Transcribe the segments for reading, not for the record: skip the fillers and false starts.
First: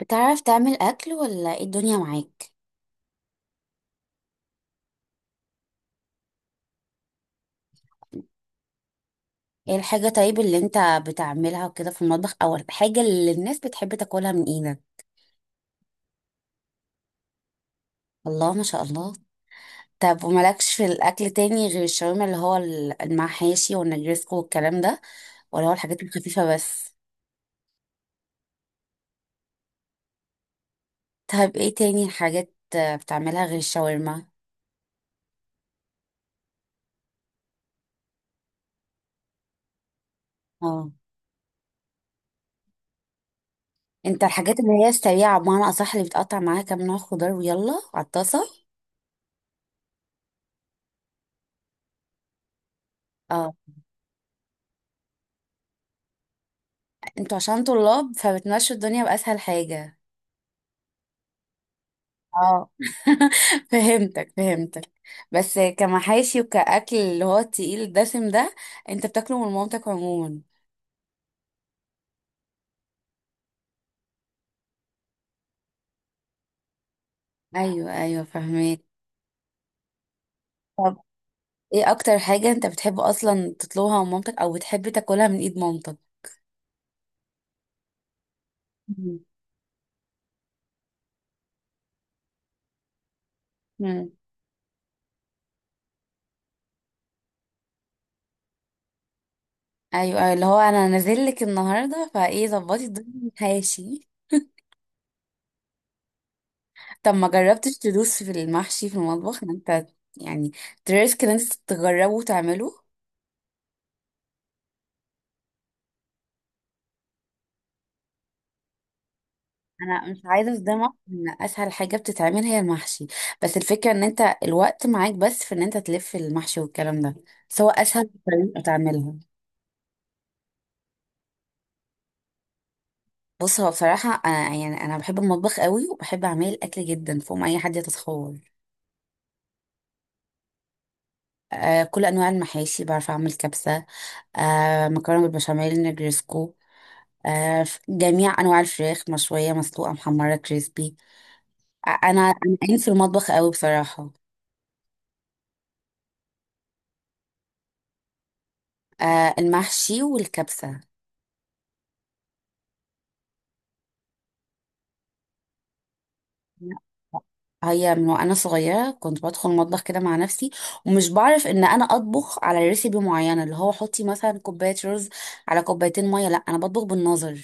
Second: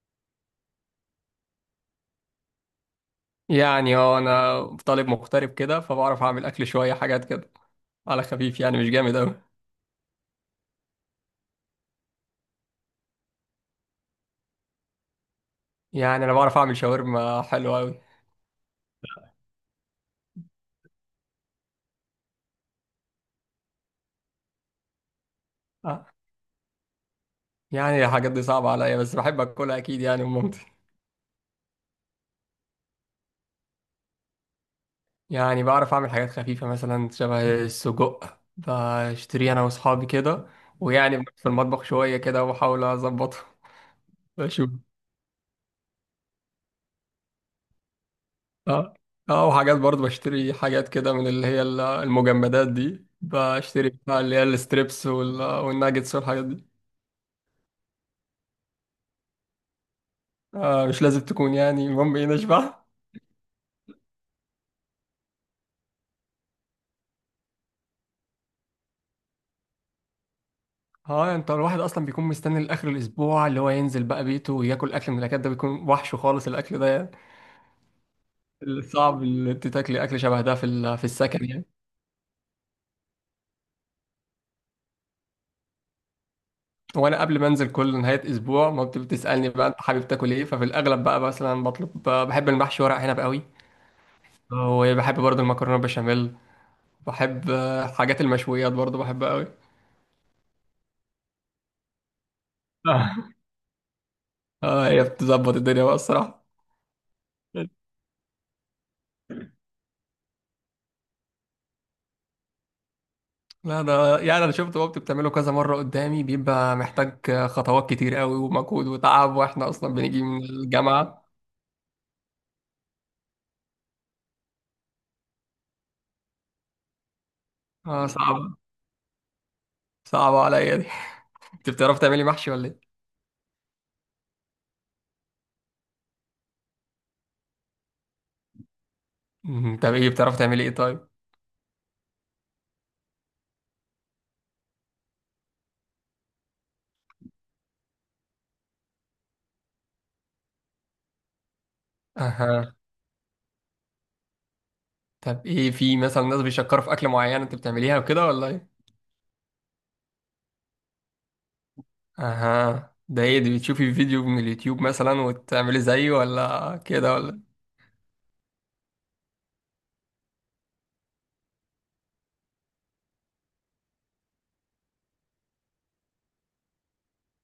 بتعرف تعمل أكل ولا ايه الدنيا معاك؟ يعني هو انا طالب مغترب كده، فبعرف اعمل اكل شويه حاجات كده على خفيف، يعني مش جامد اوي. ايه الحاجة طيب اللي انت بتعملها وكده في المطبخ أو الحاجة اللي الناس بتحب تاكلها من ايدك؟ يعني انا بعرف اعمل شاورما حلوه اوي. الله ما شاء الله. طب ومالكش في الأكل تاني غير الشاورما اللي هو المحاشي والنجرسكو والكلام ده، ولا هو الحاجات آه، الخفيفة بس؟ يعني الحاجات دي صعبه عليا، بس بحب اكلها اكيد، يعني من مامتي. طيب ايه تاني حاجات بتعملها غير الشاورما؟ يعني بعرف اعمل حاجات خفيفه مثلا، شبه السجق بشتريه انا واصحابي كده. اه، ويعني في المطبخ شويه كده، وبحاول اظبطه. انت الحاجات اللي بشوف. هي السريعة بمعنى أصح اللي بتقطع معاها كام نوع خضار ويلا على الطاسة. اه. اه، وحاجات برضه بشتري حاجات كده من اللي هي المجمدات دي، اه، بشتري بتاع اللي هي الستريبس والناجتس والحاجات دي. انتوا عشان طلاب فبتمشوا الدنيا بأسهل حاجة. آه، مش لازم تكون، يعني المهم ايه اه. نشبع. فهمتك فهمتك. بس كمحاشي وكأكل اللي هو التقيل الدسم ده، انت بتاكله من مامتك عموما. اه، انت الواحد اصلا بيكون مستني لاخر الاسبوع اللي هو ينزل بقى بيته وياكل اكل، من الاكل ده بيكون وحش خالص الاكل ده يعني. ايوه ايوه، فهمت. صعب اللي انت تاكلي اكل شبه ده في طب ال- في السكن، يعني. ايه اكتر حاجة انت بتحب اصلا تطلبها من مامتك او بتحب تاكلها من ايد مامتك؟ وانا قبل ما انزل كل نهايه اسبوع، ما مم. بتسالني بقى انت حابب تاكل ايه؟ ففي الاغلب بقى مثلا بطلب، بحب المحشي ورق عنب قوي. مم. وبحب برضه المكرونه بشاميل. بحب حاجات المشويات برضه، بحبها قوي. ايوه أيوة، اللي هو انا نازل لك النهارده فايه ظبطي الدنيا من حاشي. اه، هي بتظبط الدنيا بقى الصراحه. طب ما جربتش تدوس في المحشي في المطبخ ان انت يعني تريسك ان انت تجربه وتعمله؟ لا، ده يعني انا شفت بابتي بتعمله كذا مره قدامي، بيبقى محتاج خطوات كتير قوي ومجهود وتعب، واحنا اصلا انا بنيجي مش من عايزه اصدمك الجامعه. ان اسهل حاجه بتتعمل هي المحشي، بس الفكره ان انت الوقت معاك بس في ان انت تلف المحشي والكلام ده، سواء اه، اسهل صعبه طريقه تعملها. صعبه عليا دي. انت بتعرفي تعملي محشي ولا ايه؟ بص هو بصراحه أنا يعني انا بحب المطبخ قوي وبحب اعمل الاكل جدا فوق ما اي حد يتخيل. مم، طب ايه بتعرفي تعملي ايه طيب؟ كل انواع المحاشي، بعرف اعمل كبسه، مكرونه بالبشاميل، نجرسكو، جميع انواع الفراخ مشويه مسلوقه محمره كريسبي. انا اها، قايم في المطبخ قوي بصراحه. طب ايه في مثلا ناس بيشكروا في اكل معين انت بتعمليها وكده ولا ايه؟ المحشي والكبسه. اها، ده ايه دي؟ بتشوفي فيديو من اليوتيوب مثلا وتعملي زيه لا. ولا كده ولا إيه؟ هي من وانا صغيره كنت بدخل المطبخ كده مع نفسي، ومش بعرف ان انا اطبخ على ريسيبي معينه اللي هو حطي مثلا كوبايه رز على كوبايتين ميه. لا انا بطبخ بالنظر.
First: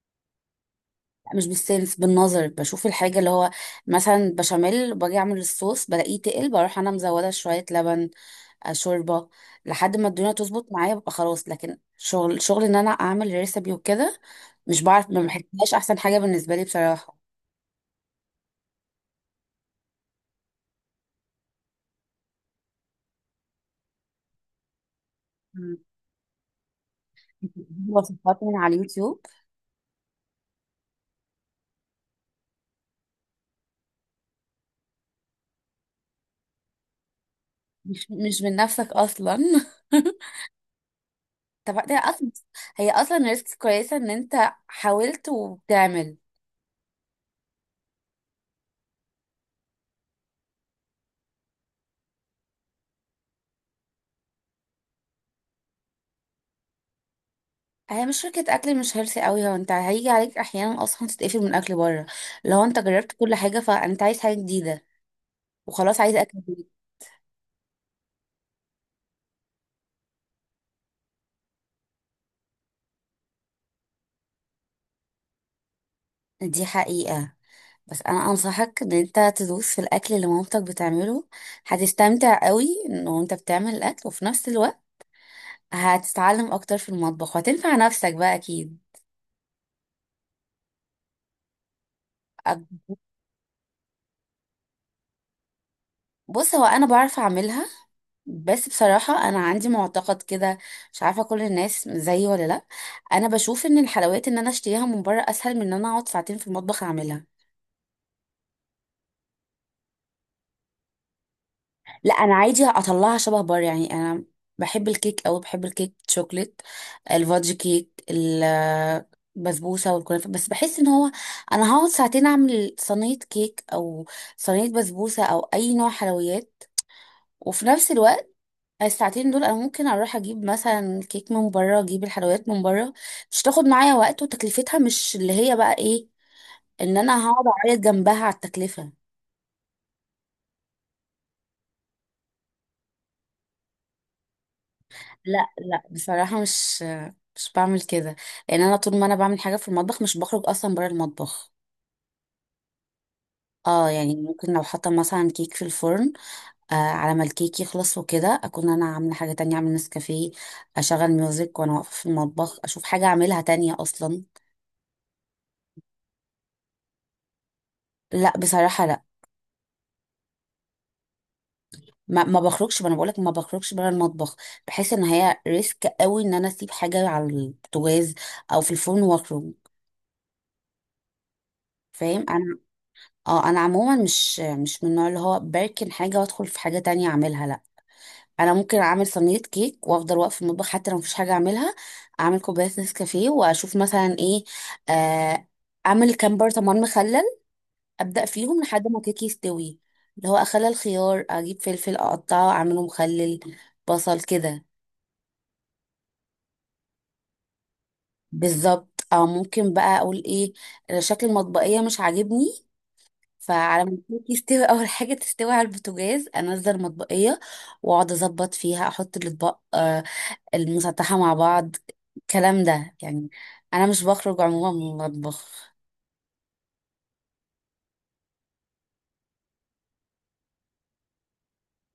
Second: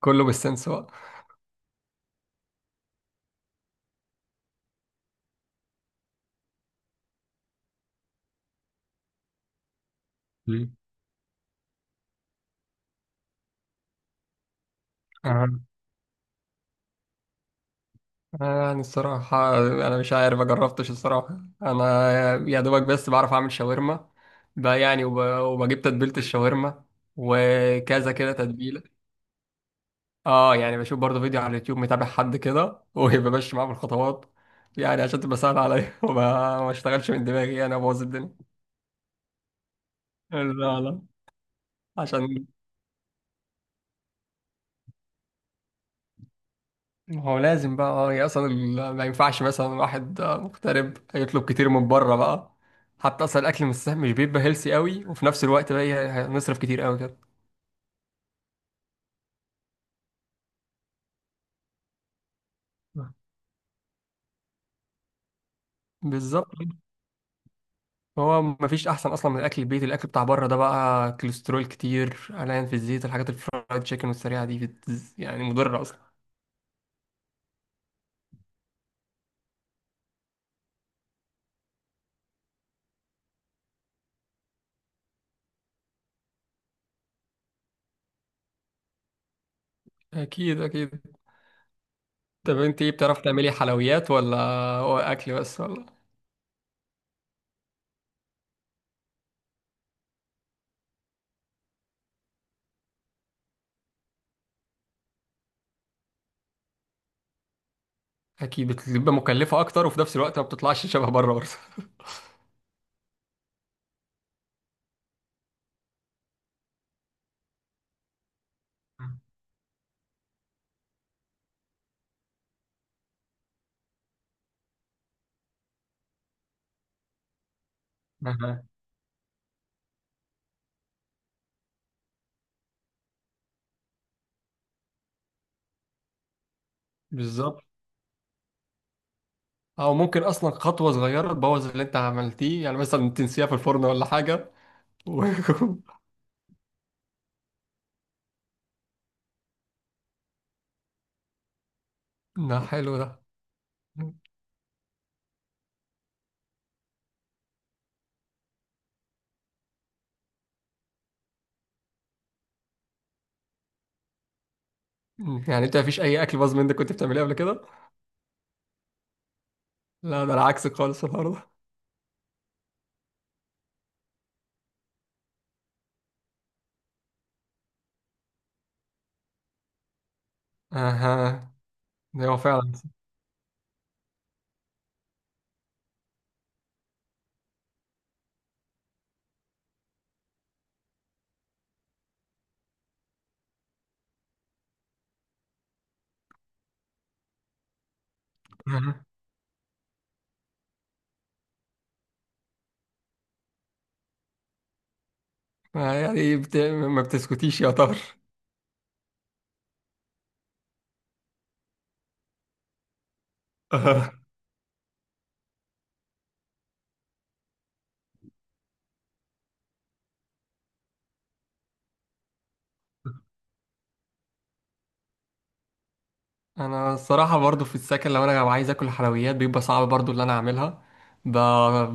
كله بالسنس بقى. لا مش بالسنس، بالنظر. بشوف الحاجه اللي هو مثلا بشاميل باجي اعمل الصوص بلاقيه تقل، بروح انا مزوده شويه لبن، شوربه، لحد ما الدنيا تظبط مم. معايا ببقى خلاص. لكن شغل شغل ان انا اعمل ريسيبي وكده، مش بعرف، ما أها. بحسهاش احسن حاجه بالنسبه لي بصراحه. يعني الصراحة أنا مش عارف، مجربتش، الصراحة أنا يا دوبك بس بعرف أعمل شاورما بقى، يعني مم. وبجيب تتبيلة الشاورما، وكذا كده وصفات من على تتبيلة. اليوتيوب. اه، يعني بشوف برضه فيديو على اليوتيوب، متابع حد كده وبمشي معاه في الخطوات، يعني عشان تبقى سهلة عليا، وما ما اشتغلش من دماغي، يعني أبوظ الدنيا. مش من نفسك اصلا. لا، لا. طب ده اصلا عشان. هي اصلا ريسك كويسه ان انت حاولت وبتعمل. هو لازم بقى، يعني اصلا ما ينفعش مثلا واحد مغترب يطلب كتير من بره بقى. حتى اصلا الاكل مش سهل، مش بيبقى هيلسي قوي، وفي نفس الوقت بقى هنصرف كتير قوي كده. هي مش شركة أكل مش هيلثي قوي، هو انت هيجي عليك أحيانا أصلا تتقفل من أكل بره. لو انت جربت كل حاجة فانت عايز حاجة جديدة، وخلاص عايز أكل بالظبط. جديد. هو ما فيش احسن اصلا من الاكل البيتي، الاكل بتاع بره ده بقى كوليسترول كتير، قلقان في الزيت، الحاجات الفرايد تشيكن والسريعه دي يعني مضره اصلا. دي حقيقة. بس أنا أنصحك إن انت تدوس في الأكل اللي مامتك بتعمله. هتستمتع قوي إنه انت بتعمل الأكل وفي نفس الوقت هتتعلم أكتر في المطبخ وهتنفع نفسك بقى أكيد. اكيد، اكيد. طب انت ايه، بتعرفي تعملي حلويات، ولا هو اكل بس ولا؟ بص هو انا بعرف اعملها، بس بصراحة انا عندي معتقد كده، مش عارفة كل الناس زيي ولا لا. انا بشوف ان الحلويات ان انا اشتريها من بره اسهل من ان انا اقعد ساعتين في المطبخ اعملها. اكيد بتبقى مكلفه اكتر، وفي نفس الوقت ما بتطلعش شبه بره برضه. لا انا عادي اطلعها شبه بره يعني. انا بحب الكيك، او بحب الكيك شوكليت، الفادج كيك، البسبوسة والكنافة، بس بحس ان هو انا هقعد ساعتين اعمل صينية كيك او صينية بسبوسة او اي نوع حلويات، وفي نفس الوقت أها. الساعتين دول انا ممكن اروح اجيب مثلا كيك من بره، اجيب الحلويات من بره، مش تاخد معايا وقت، وتكلفتها مش اللي هي بقى ايه، ان انا هقعد بالظبط. اعيط جنبها على التكلفة. او ممكن اصلا خطوه صغيره تبوظ اللي انت عملتيه، يعني مثلا تنسيها في الفرن ولا حاجه و... لا لا، بصراحة مش بعمل كده، لان انا طول ما انا بعمل حاجة في المطبخ مش بخرج اصلا بره المطبخ. ده حلو ده. اه يعني ممكن لو حاطه مثلا كيك في الفرن، على ما الكيك يخلص وكده اكون انا عامله حاجه تانية، اعمل نسكافيه، اشغل ميوزك وانا واقفه في المطبخ، اشوف حاجه اعملها تانية اصلا. يعني انت مفيش اي اكل باظ منك كنت بتعمليه قبل كده؟ لا بصراحه لا. لا، ده انا عكسك خالص النهارده. ما بخرجش، ما انا بقولك ما بخرجش بره المطبخ. بحس ان هي ريسك قوي ان انا اسيب حاجه على البوتاجاز او في الفرن واخرج. اها، فاهم ده هو انا. فعلا. اه، انا عموما مش من النوع اللي هو بركن حاجه وادخل في حاجه تانية اعملها. لا، انا ممكن اعمل صينيه كيك وافضل واقف في المطبخ حتى لو مفيش حاجه اعملها، اعمل كوبايه نسكافيه واشوف مثلا ايه، آه اعمل كام برطمان مخلل، ابدا فيهم لحد ما كيكي يستوي، اللي هو اخلل الخيار، اجيب فلفل اقطعه اعمله مخلل، بصل كده. أها. يعني ما بتسكتيش يا طار. بالظبط، او ممكن بقى اقول ايه، شكل المطبقيه مش عاجبني، فعلى ما أها. الكيك يستوي اول حاجه تستوي على البوتاجاز انزل المطبقيه واقعد اظبط فيها، احط الاطباق المسطحه مع بعض، الكلام ده يعني. انا مش بخرج عموما من المطبخ. انا الصراحه برضو في السكن، لو انا عايز اكل حلويات بيبقى صعب برضو اللي انا اعملها. ب...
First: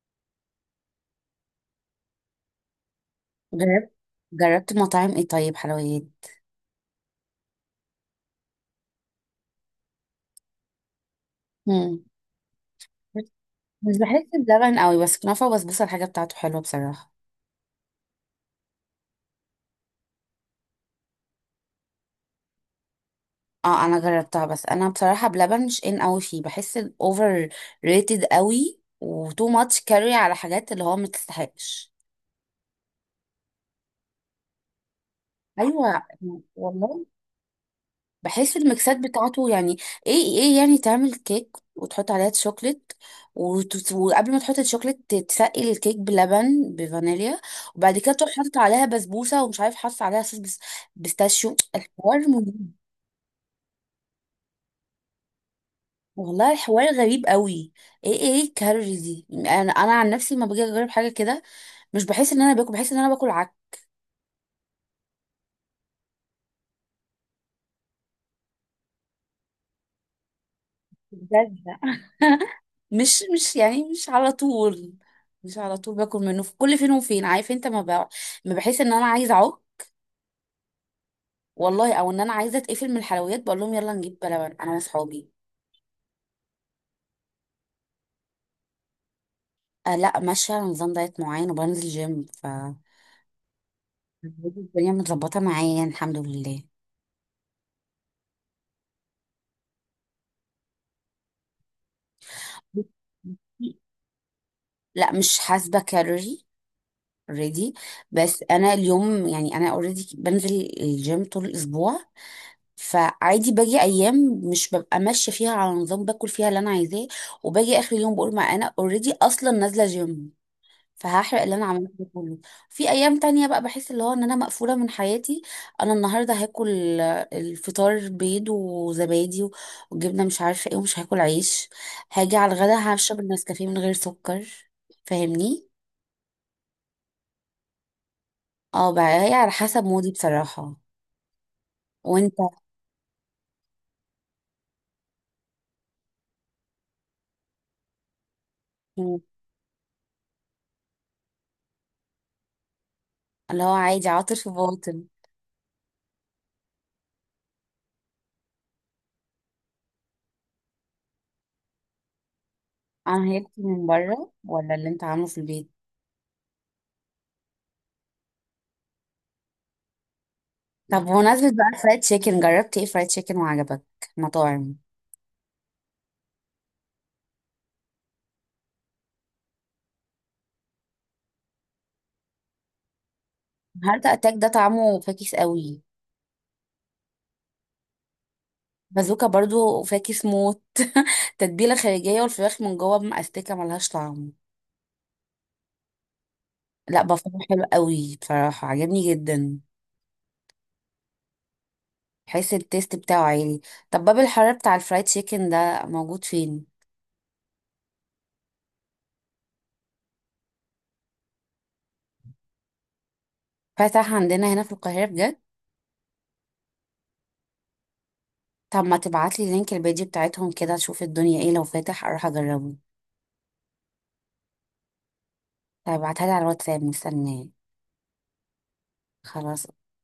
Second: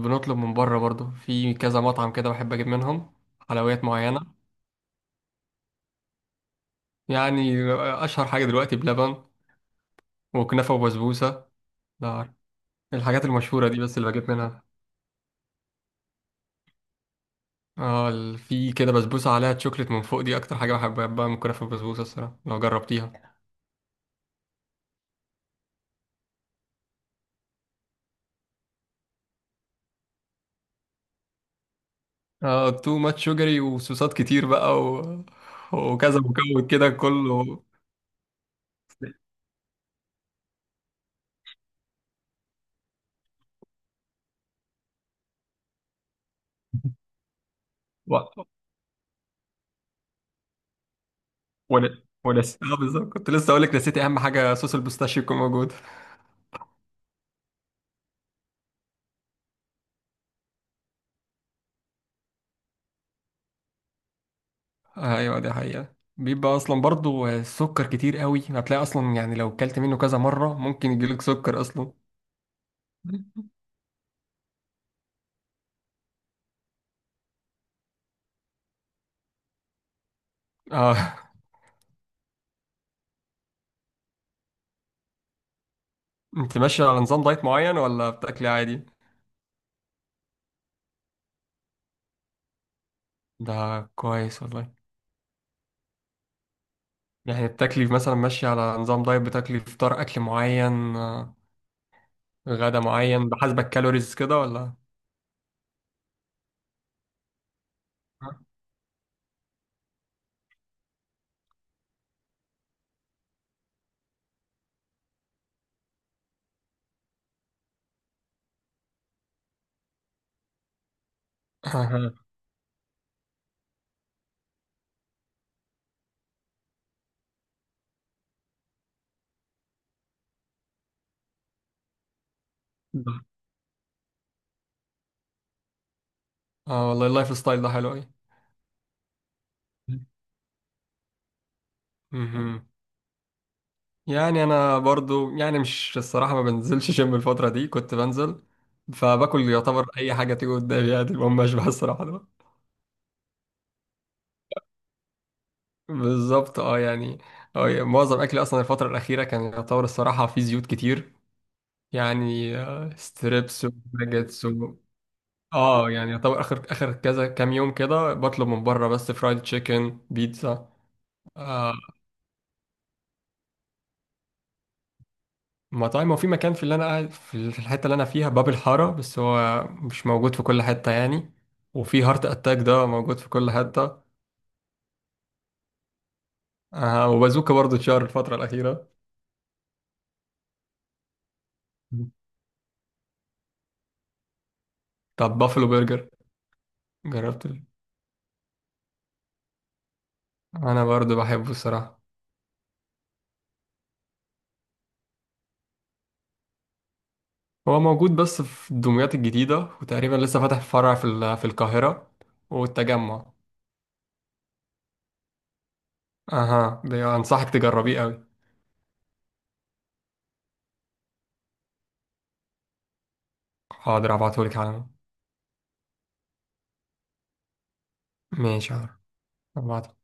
بنطلب من بره برضو، في كذا مطعم كده بحب اجيب منهم حلويات جربت معينه. جربت مطاعم ايه طيب حلويات؟ يعني اشهر حاجه دلوقتي بلبن، وكنافه وبسبوسه. مم. ده عارف. الحاجات المشهوره دي بس مش اللي بحس بجيب منها. بلبن قوي، بس كنافه وبسبوسه الحاجه بتاعته حلوه بصراحه. اه، في كده بسبوسه عليها تشوكليت من فوق، دي اكتر حاجه بحبها بقى من كنافه وبسبوسه الصراحه، لو جربتيها. اه انا جربتها، بس انا بصراحه بلبن مش ان اوي فيه، بحس الاوفر ريتد قوي وتو ماتش كاري على حاجات اللي هو ما تستحقش. اه، تو ماتش شوجري، وصوصات كتير بقى ايوه. وكذا مكون كده والله، كله بحس الميكسات بتاعته يعني ايه، ايه يعني تعمل كيك وتحط عليها شوكليت، وقبل ما تحط الشوكليت تسقي الكيك بلبن بفانيليا، وبعد كده تروح و... حاطط عليها بسبوسه ومش عارف حاطط عليها صوص بيستاشيو، ولا الحوار ممل. ولسه، اه بالظبط، كنت لسه اقول لك نسيت اهم حاجه، صوص البستاشيو يكون موجود. والله الحوار غريب قوي. ايه ايه الكالوريز دي، انا عن نفسي ما باجي اجرب حاجه كده. مش بحس ان انا باكل، بحس ان انا باكل عك. ايوه، دي حقيقه، بيبقى اصلا برضو السكر كتير قوي، هتلاقي اصلا يعني لو كلت منه كذا مره ممكن يجيلك بجد، سكر اصلا. مش يعني مش على طول، مش على طول باكل منه، في كل فين وفين، عارف انت ما بقى، ما بحس ان انا عايزه اعك. اه، والله، او ان انا عايزه اتقفل من الحلويات بقول لهم يلا نجيب بلبن انا واصحابي. انت ماشية على نظام دايت معين، ولا بتاكلي عادي؟ أه لا، ماشيه على نظام دايت معين وبنزل جيم، ف ده كويس والله. الدنيا متظبطه معايا يعني، الحمد لله. يعني بتاكلي مثلا ماشية على نظام دايت، بتاكلي فطار أكل معين، غدا معين بحسب الكالوريز كده ولا؟ لا مش حاسبه كالوري اوريدي، بس انا اليوم يعني انا اوريدي بنزل الجيم طول الاسبوع، فعادي باجي ايام مش ببقى ماشيه فيها على نظام، باكل فيها اللي انا عايزاه، وباجي اخر اليوم بقول ما انا اوريدي اصلا نازله جيم فهحرق اللي انا عملته ده اه، كله. في ايام تانية بقى بحس اللي هو ان انا مقفوله من حياتي، انا النهارده هاكل الفطار بيض وزبادي وجبنه مش عارفه ايه، ومش هاكل عيش، هاجي على الغدا هشرب النسكافيه من غير سكر، فاهمني. والله اللايف ستايل ده حلو أوي. اه بقى هي على حسب مودي بصراحه. وانت؟ مهم. يعني أنا برضو، يعني مش الصراحة، ما بنزلش جيم الفترة دي، كنت بنزل، عشان فباكل يعتبر أي حاجة تيجي قدامي، يعني المهم أشبع الصراحة. اللي هو عادي عاطل في باطل. بالظبط. اه يعني معظم اكلي اصلا الفتره الاخيره كان يعتبر الصراحه فيه زيوت كتير، يعني عن هيلثي ستريبس من بره وباجيتس ولا اللي انت عامله في البيت؟ اه، يعني يعتبر اخر اخر كذا كام يوم كده، بطلب من بره بس فرايد تشيكن بيتزا. طب بمناسبة بقى آه، الفرايد تشيكن، جربت ايه فرايد تشيكن وعجبك؟ مطاعم. مطاعم. وفي مكان في اللي انا قاعد في الحته اللي انا فيها، باب الحاره، بس هو مش موجود في كل حته يعني. وفي هارت اتاك ده موجود في كل هارت حته. اتاك ده طعمه فاكس قوي. آه، وبازوكا برضو اتشهر الفتره الاخيره. بازوكا برضو فاكس موت. تتبيلة خارجية والفراخ من جوه مأستكة ملهاش طعم. طب بافلو برجر؟ لا، بفهم جربت حلو قوي بصراحة عجبني جدا. انا برضو بحبه الصراحه. حس التيست بتاعه عالي. طب باب الحرارة بتاع الفرايد تشيكن ده موجود فين؟ هو موجود بس في الدمياط الجديدة، وتقريبا لسه فاتح فرع في القاهرة والتجمع. فتح عندنا هنا في القاهرة بجد؟ اها، ده انصحك تجربيه قوي. طب ما تبعتلي لينك البيج بتاعتهم كده اشوف الدنيا ايه لو فاتح اروح اجربه. حاضر، ابعتهولك على. طب ابعتها لي على الواتساب، مستنيه. ماشي، حاضر. خلاص. ابعت.